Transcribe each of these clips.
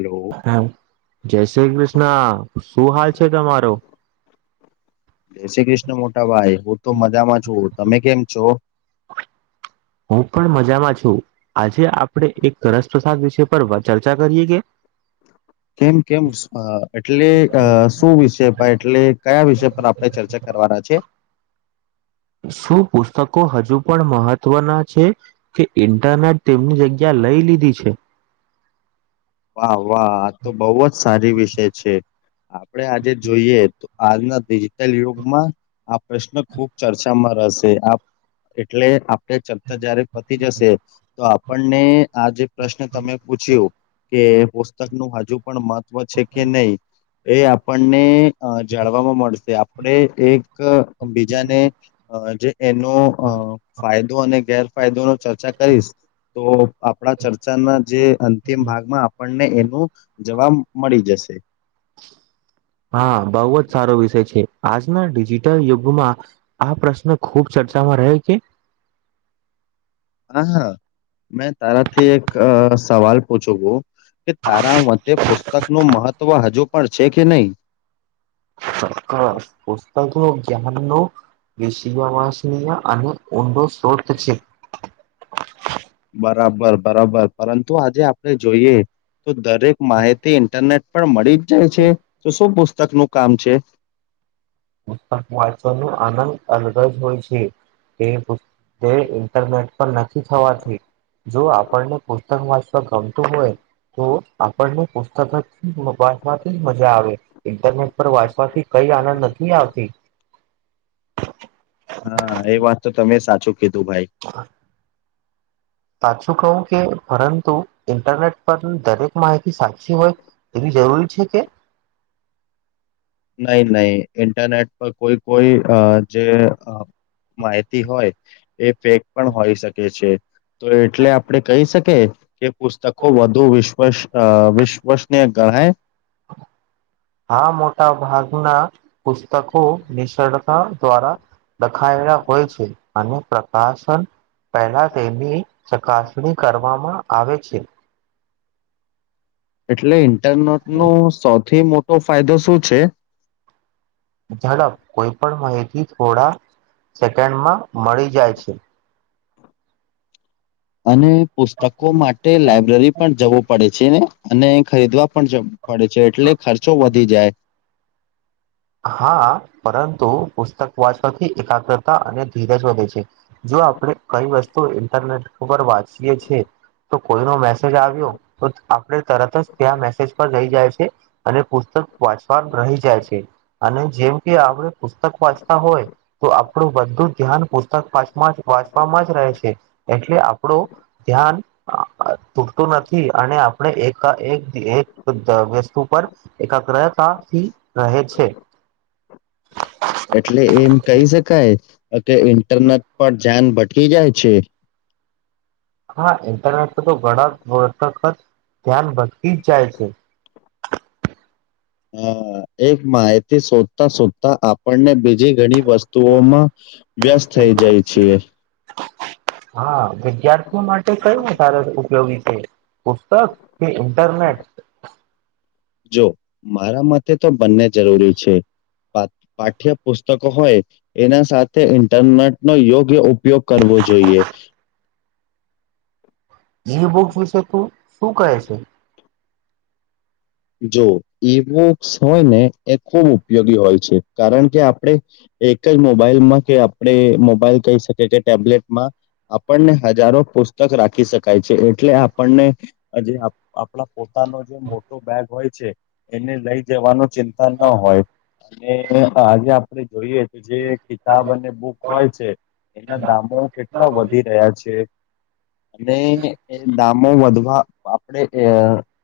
Hello હ, જય શ્રી કૃષ્ણ શું હાલ છે. તમારો જય શ્રી કૃષ્ણ મોટા ભાઈ હુ, તો મજામાં છુ, તમે કેમ છો. હું પણ મજામાં છું આજે આપણેે, એક ઘસપસાદ વિષ પર ચર્ચા કરીએ કે કેમ. કેમ એટલે અ શુ, વિષય એટલે કયા વિષય પર આપણે ચર્ચા કરવાના છે. શું પૂછ હજુ, પણ મહત્વના છે. કે ઇન્ટરનેટ તેમની જગ્યા લઈ લીધી છે. વાહ વાહ આ, તો બહુ જ સારી વિષય છે. આપડે આજે જોઈએ, તો આજના ડિજિટલ યુગમાં આ પ્રશ્ન ખુબ ચર્ચામાં હશે, એટલે આપણે ચતા જયારે પતી જશે, તો આપણને આ જે પ્રશ્ન તમે પૂછ્યું. કે પુસ્તકનુ હજુ, પણ મહત્વ છે. કે નહી? એ આપણને જાણવાવામા, મળશે આપણે એક બીજાને અ જે એનો ફાયદો, અને ગેરફાયદો ન ચર્ચા કરીશ તો આપણા, ચર્ચાના જે અંતિમ ભાગમાં આપણને એનું જવાબ, મળી જશે. હા, બહ જ સારો વિષય છે. આજના ડિજિટલ યુગમાં આ પ્રશ્ન ખુબ ચર્ચામાં રહે છે. હા, હા મેં તારાથી, એક સવાલ પૂછુ કે તારા મતે પુસ્તકનું મહત્ત્વ હજુ, પણ છે. કે નહીં? [unintelligible] પુસ્તકો ધ્યાનનો, વિશયવાસનીય અને ઊંડો સ્ત્રોત છે. બરાબર, બરાબર પરતુ આજે આપણે જોઈએ તો દરેક માહિતી ઇન્ટરનેટ, પણ મળી જ જાય છે, તો શું પુસ્તક નું કામ છે. વાચ ન આનંદ અલગ, જ હોય છે. એ પ ઇન્ટરનેટ પર નથી, થવાતી જો આપણને, પુસ્તક વાચવા ગમતું હોય તો આપણને પુસ્તક વાંચવાથી મજા આવે ઇન્ટરનેટ પર વાંચવાથી ક આનંદ નથી આવતી હા એ વાત તો તમે સાચું કીધું ભાઈ. સાચું કહુ, કે પરતુ ઇન્ટરનેટ પર દરેક માહિતી સાચી હોય એવી જરૂરી છે, કે નહી, નહી ઇન્ટરનેટ પર કોઈ, કોઈ જે માહિતી હોય, એ ફેક પણ હોય શકે છે. તો એટલે આપડે કહી, શકીએ. કે પુસ્તકો વધુ વિશ્વસ વિશ્વસનીય હે બ આ મોટા ભાગના પુસ્તકો, નિસ દ્વારા દખાયેલા હોય છે, અને પ્રકાશન પહેલા, તેની ચકાસણી કરવામાં આવે છે. એટલે ઇન્ટરનેટનો સૌથી, મોટો ફાયદો શું છે. ઝડપ કોઈ, પણ માયથી થોડા સેકન્ડમાં મળી જાય છે. અને પુસ્તકો માટે લાઈબ્રેરી, પણ જવું પડે છેને, અને ખરીદવા પણ પડે છે, એટલે ખર્ચો વધી જાય હા, પરંતુ પુસ્તક વાંચવાથી એકાગ્રતા અને ધીરજ વધે છે. આપણે કઈ, વસ્તુ ઇન્ટરનેટ ઉપર વાચ તો કોઈ ન મેસેજ આવ્યો, તો આપણે તરત જ ત્યા મેસેજ પર જઈ જાય છે. અને પુસ્તક વાંચવા રહી જાય છે અને જેમ કે આપડ પુસ્તક વાંચતા હોય તો આપું બુ ધ્યાન પુસ્તક વાંચવામાં જ રહે છે એટ એટલે આપડું ધ્યાન તૂટતું નથી અને આપણે એક એક વસ્તુ પર એક ક્રતાથી રહે છે. એટલે એમ કહી શકાય કે ઇન્ટરનેટ પર ધ્યાન બ ક જાય છે. હા ઇન્ટરનેટ પર તો ઘણા વખખત ધ્યાન ભદકી જ જાય છે. [inaudible] હ એક માહિતી શોધતા શોધતા આપણને બીજી ઘણી વસ્તુઓમાં વ્યસ્ત થઈ જાય છે. હા વિદ્યાર્થીઓ માટે કયું વધારે ઉપયોગી છે પુસ્તક કે ઇન્ટરનેટ જો મારા મ તો બંને જરૂરી છે પાઠ્ય પુસ્તક હોય એના સાથે ઇન્ટરનેટ નો યોગ્ય ઉપયોગ કરવો જોઈએ જ બુક વિશે તું શું કહે છે જો ઈ બુક્સ હોય ને એ ખૂબ ઉપયોગી હોય છે કારણ કે આપણેે એક જ મોબાઈલમાં કે આપણે મોબાઈલ કહી શકીએ કે ટેબલેટમાં આપણને હજારો પુસ્તક રાખી શકાય છે એટલે આપણને જે આપણા પોતાનો જે મોટો બેગ હોય છે એને લઈ જવાનો ચિંતા ન હોય અને આજે આપડે જોઈએ તો જે કિતાબ અને બુક હોય છે એના દામો કેટલા વધી રહ્યા છે અને એ દામો વધવા આપડે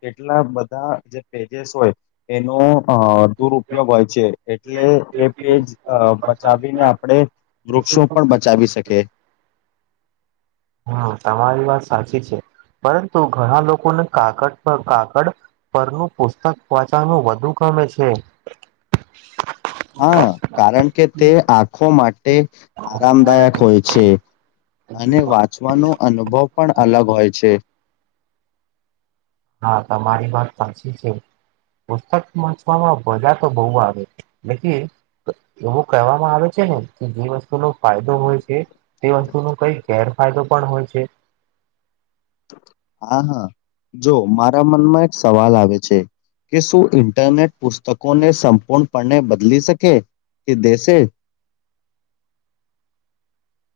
કેટલા જે પેજસ હોય એનો અ દુરપયોગ હોય છે એટલે એ પેજ બચાવીને આપણેે વૃક્ષો પણ બચાવી શકે હમ તમારી વાત સાચી છે પરંતુ ઘણા લોકોને કાાગડ કાગડ પરનું પુસ્તક વાંચાનું વધુ ગમે છે [inaudible] હા કારણ કે તે આખો માટે આરામદાયક હોય છે કપ [inaudible] ન અનુભવ પણ અલગ હોય છે હા તમારી વાત સાચી છે પુસ્તક વાંચવામાં મજા તો બહુ આવે એવું કહેવામાં આવે છે ને કે જે વસ્તુનો ફાયદો હોય છે તે વસ્તુ ન કઈ ગેરફાયદો પણ હોય છે હા હા જો મારા મનમાં એક સવાલ આવે છે કે શું ઇન્ટરનેટ પુસ્તકોને સંપૂર્ણ પણણે બદલી શકે કે દેસે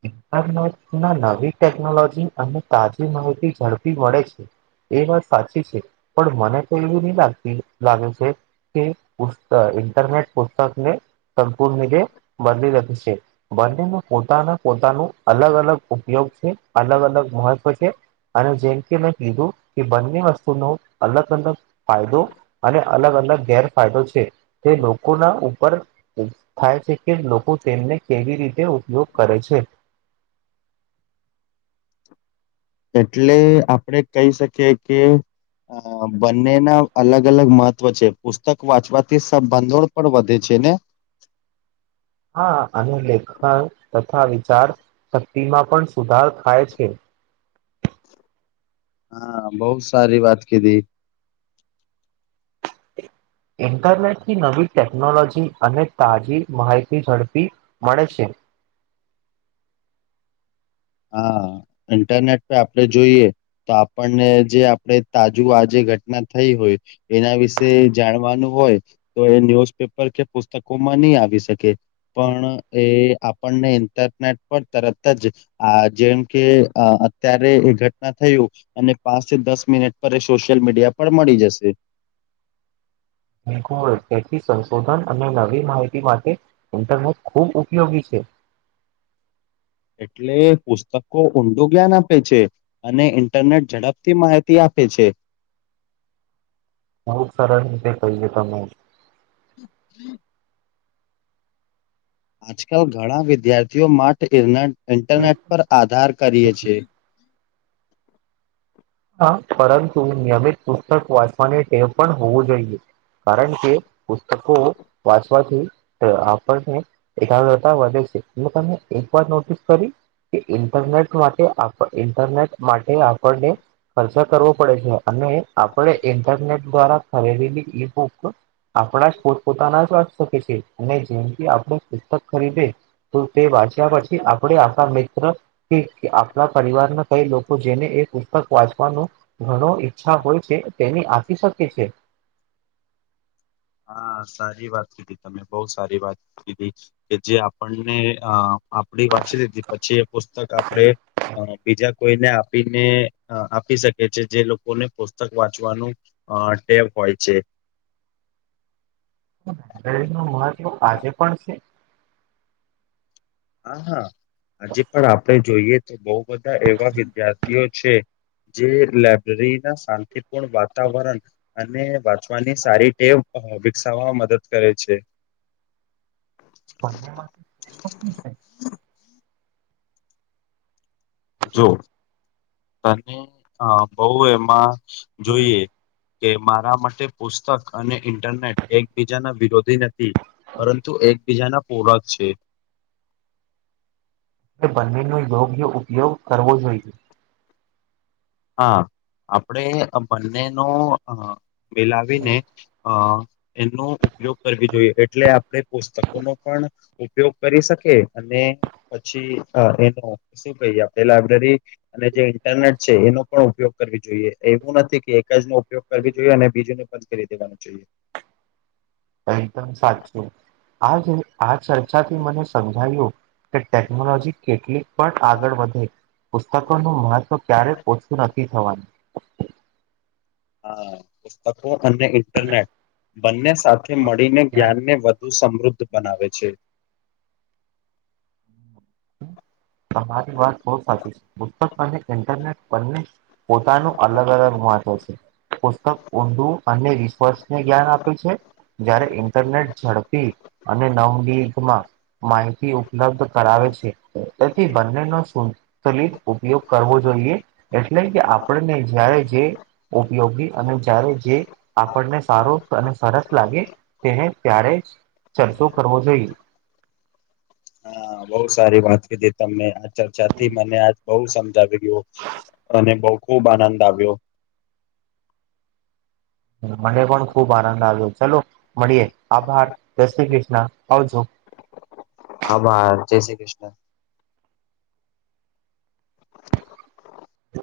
ઇન્ટરનેટના નવી ટેકનોલોજી અને તાજી માહિતી ઝડપી મળે છે એ વાત સાચી છે પણ મને તો એવું નહી લાગતી લાગે છે કે પુસ્ત ઇન્ટરનેટ પુસ્તકને સંપૂર્ રતે બદલી લખ છે બંનેમાં પોતાના પોતાનું અલગ અલગ ઉપયોગ છે અલગ અલગ મહત્વ છે અને જેમ કે મેં કીધું કે બંને વસ્તુનો અલગ અલગ ફાયદો અને અલગ અલગ અલગ ગેરફાયદો છે તે લોકોના ઉપર થાય છે કે લોકો તેમને રીતે ઉપયોગ કરે છે એટલે આપડે કહી શકીએ કે અ બંનેના અલગ અલગ મહત્વ છે પુસ્તક વાંચવાથી સંબંધો પણ વધે છે છે ને હા અનેનું લેખન તથા ચાર શક્તિમાં પણ સુધાર થાય છે હા બહુવ સારી વાત કીધી ઇન્ટરનેટથી નવી ટેકનોલોજી અને તાજી માહિતી ઝડપી મળે છે હા ઇન્ટરનેટ પે આપણેે જોઈએ તો આપણને જે આપડે તાજું આજે ઘટના થઈ હોય એના વિશે જાણવાનું હોય તો એ ન્યુઝપેપર કે પુસ્તકોમાં નહી આવી શકે પણ એ આપણને ઇન્ટરનેટ પર તરત જ આ જેમ કે અત્યારે એ ઘટના થયું અને પાંચથી દસ મિનિટ પર સોશયલ મીડિયા મળી જશે [unintelligible] એક હોય તેથી સંશોધન અને નવી માહિતી માટે ઇન્ટરનેટ ખૂબ ઉપયોગી છે એટલે પુસ્તકો ઊંડું જ્ઞાન આપે છે અને ઇન્ટરનેટ ઝડપથી માહિતી આપે છે બહુ સરસ રીતે કહીએે તમે હ હમ આજકાલ ઘણા વિદ્યાર્થીઓ મા રના ઇન્ટરનેટ પર આધાર કરીએ છે હા પરંતુ નિયમિત પુસ્તક વાંચવાની ટેવ પણ હોવું જોઈએ કારણ કે પુસ્તકો વાંચવાથી આપણને એકાગ્રતા વધે એ તમેં એક વાર નોટિસ કરી. કે ઇન્ટરનેટ માટે આપ ઇન્ટરનેટ માટે આપણને ખર્ચા કરવો પડે છે, અને આપડે ઇન્ટરનેટ દ્વારા [unintelligible] આપણા જ પોતપોતાના જ વાચી શકે છે અને જેમ કે આપ ખરીદે તો તે વાંચ્યા પછી આપડે આપડા મિત્ર કે આપણા પરિવારમાં એ લોકો જેને એક ઉ [unintelligible] વાંચવાનું ઘણો ઈચ્છા હોય છે તેની આપી શકે છે. [inaudible] હા, સારી વાત કીધી, તમે બહુ સારી વાત કીધી કે જે, આપણને અ આપડી વાંચી લીધી પછી, એ પુસ્તક આપડે બીજા કોઈને આપીને આપી શકે છે, જે લોકોને પુસ્તક વાંચવાનું અ ટે હોય છે. [inaudible] ટ્રેન નું મહત્વ આજે પણ છે. હા હા હજી પણ આપણે જોઈએ તો બવ બધા એવા વિદ્યાર્થીઓ છે જે લાયબ્રેરી ના શાંતિપૂર્ણ વાતાવરણ અને વાંચવાની સારી ટેવ વિકસાવવામાં મદદ કરે છે. બંને મા [inaudible] જો તને હ બઉ એમાં જોઈએ. કે મારા માટે પુસ્તક અને ઇન્ટરનેટ એકબીજાના વિરોધી નથી પરંતુ એકબીજાના પોરાક છે. બંનેનો યોગ્ય ઉપયોગ કરવો જોઈએ. હા આપડે બંનેનો અ મિલાવીને અ એનો ઉપયોગ કરવી જોઈએ એટલે આપડે પુસ્તકો નો પણ ઉપયોગ કરી શકે અને પછી અ એનો [unintelligible] [unintelligible] આપડે લાયબ્રેરી અને જે ઇન્ટરનેટ છે એનો પણ ઉપયોગ કરવી જોઈએ, એવું નથી કે એક જ નો ઉપયોગ કરવી જોઈએ અને બીજું ન બંધ કરી દેવો જોઈએ. [inaudible] એકદમ સાચું આજ આ ચર્ચાથી મને સમજાયું કે ટેકનોલોજી કેટલીક પણ આગળ વધે પુસ્તકો નું મહત્વ ક્યારે ઓછું નથી થવાનુ. હા, પુસ્તકો અને ઇન્ટરનેટ, બંને સાથે મળીને જ્ઞાન ને વધુ સમ વૃદ્ધ બનાવે છે. [inaudible] તમારી વાત બહુ સાચી છે, પુસ્તક અને ઇન્ટરનેટ બંને પોતાનું અલગ અલગ વા હોય છે, પુસ્તક ઓનુ અને [unintelligible] ને જ્ઞાન આપે છે જ્યારે, ઇન્ટરનેટ ઝડપી અને નવનીત માં માહિતી ઉપલબ્ધ કરાવે છે. સલિત ઉપયોગ કરવો જોઈએ એટલે કે આપણને જ્યારે જે ઉપયોગી અને જ્યારે જે આપણને સારો અને સરસ લાગે તેને ત્યારેજ ચર્ચો કરવો જોઈએ. હા બહુ સારી વાત કીધી તમને આ ચર્ચાથી મને આજ બહુ સમજાવી ગ્યું. અને બહું ખુબ આનંદ આવ્યો. મને પણ ખુબ આનંદ આવ્યો ચલો મળીએ, આભાર, જય શ્રી કૃષ્ ણ આવજો. આભાર, જય શ્રી કૃષ્ણ.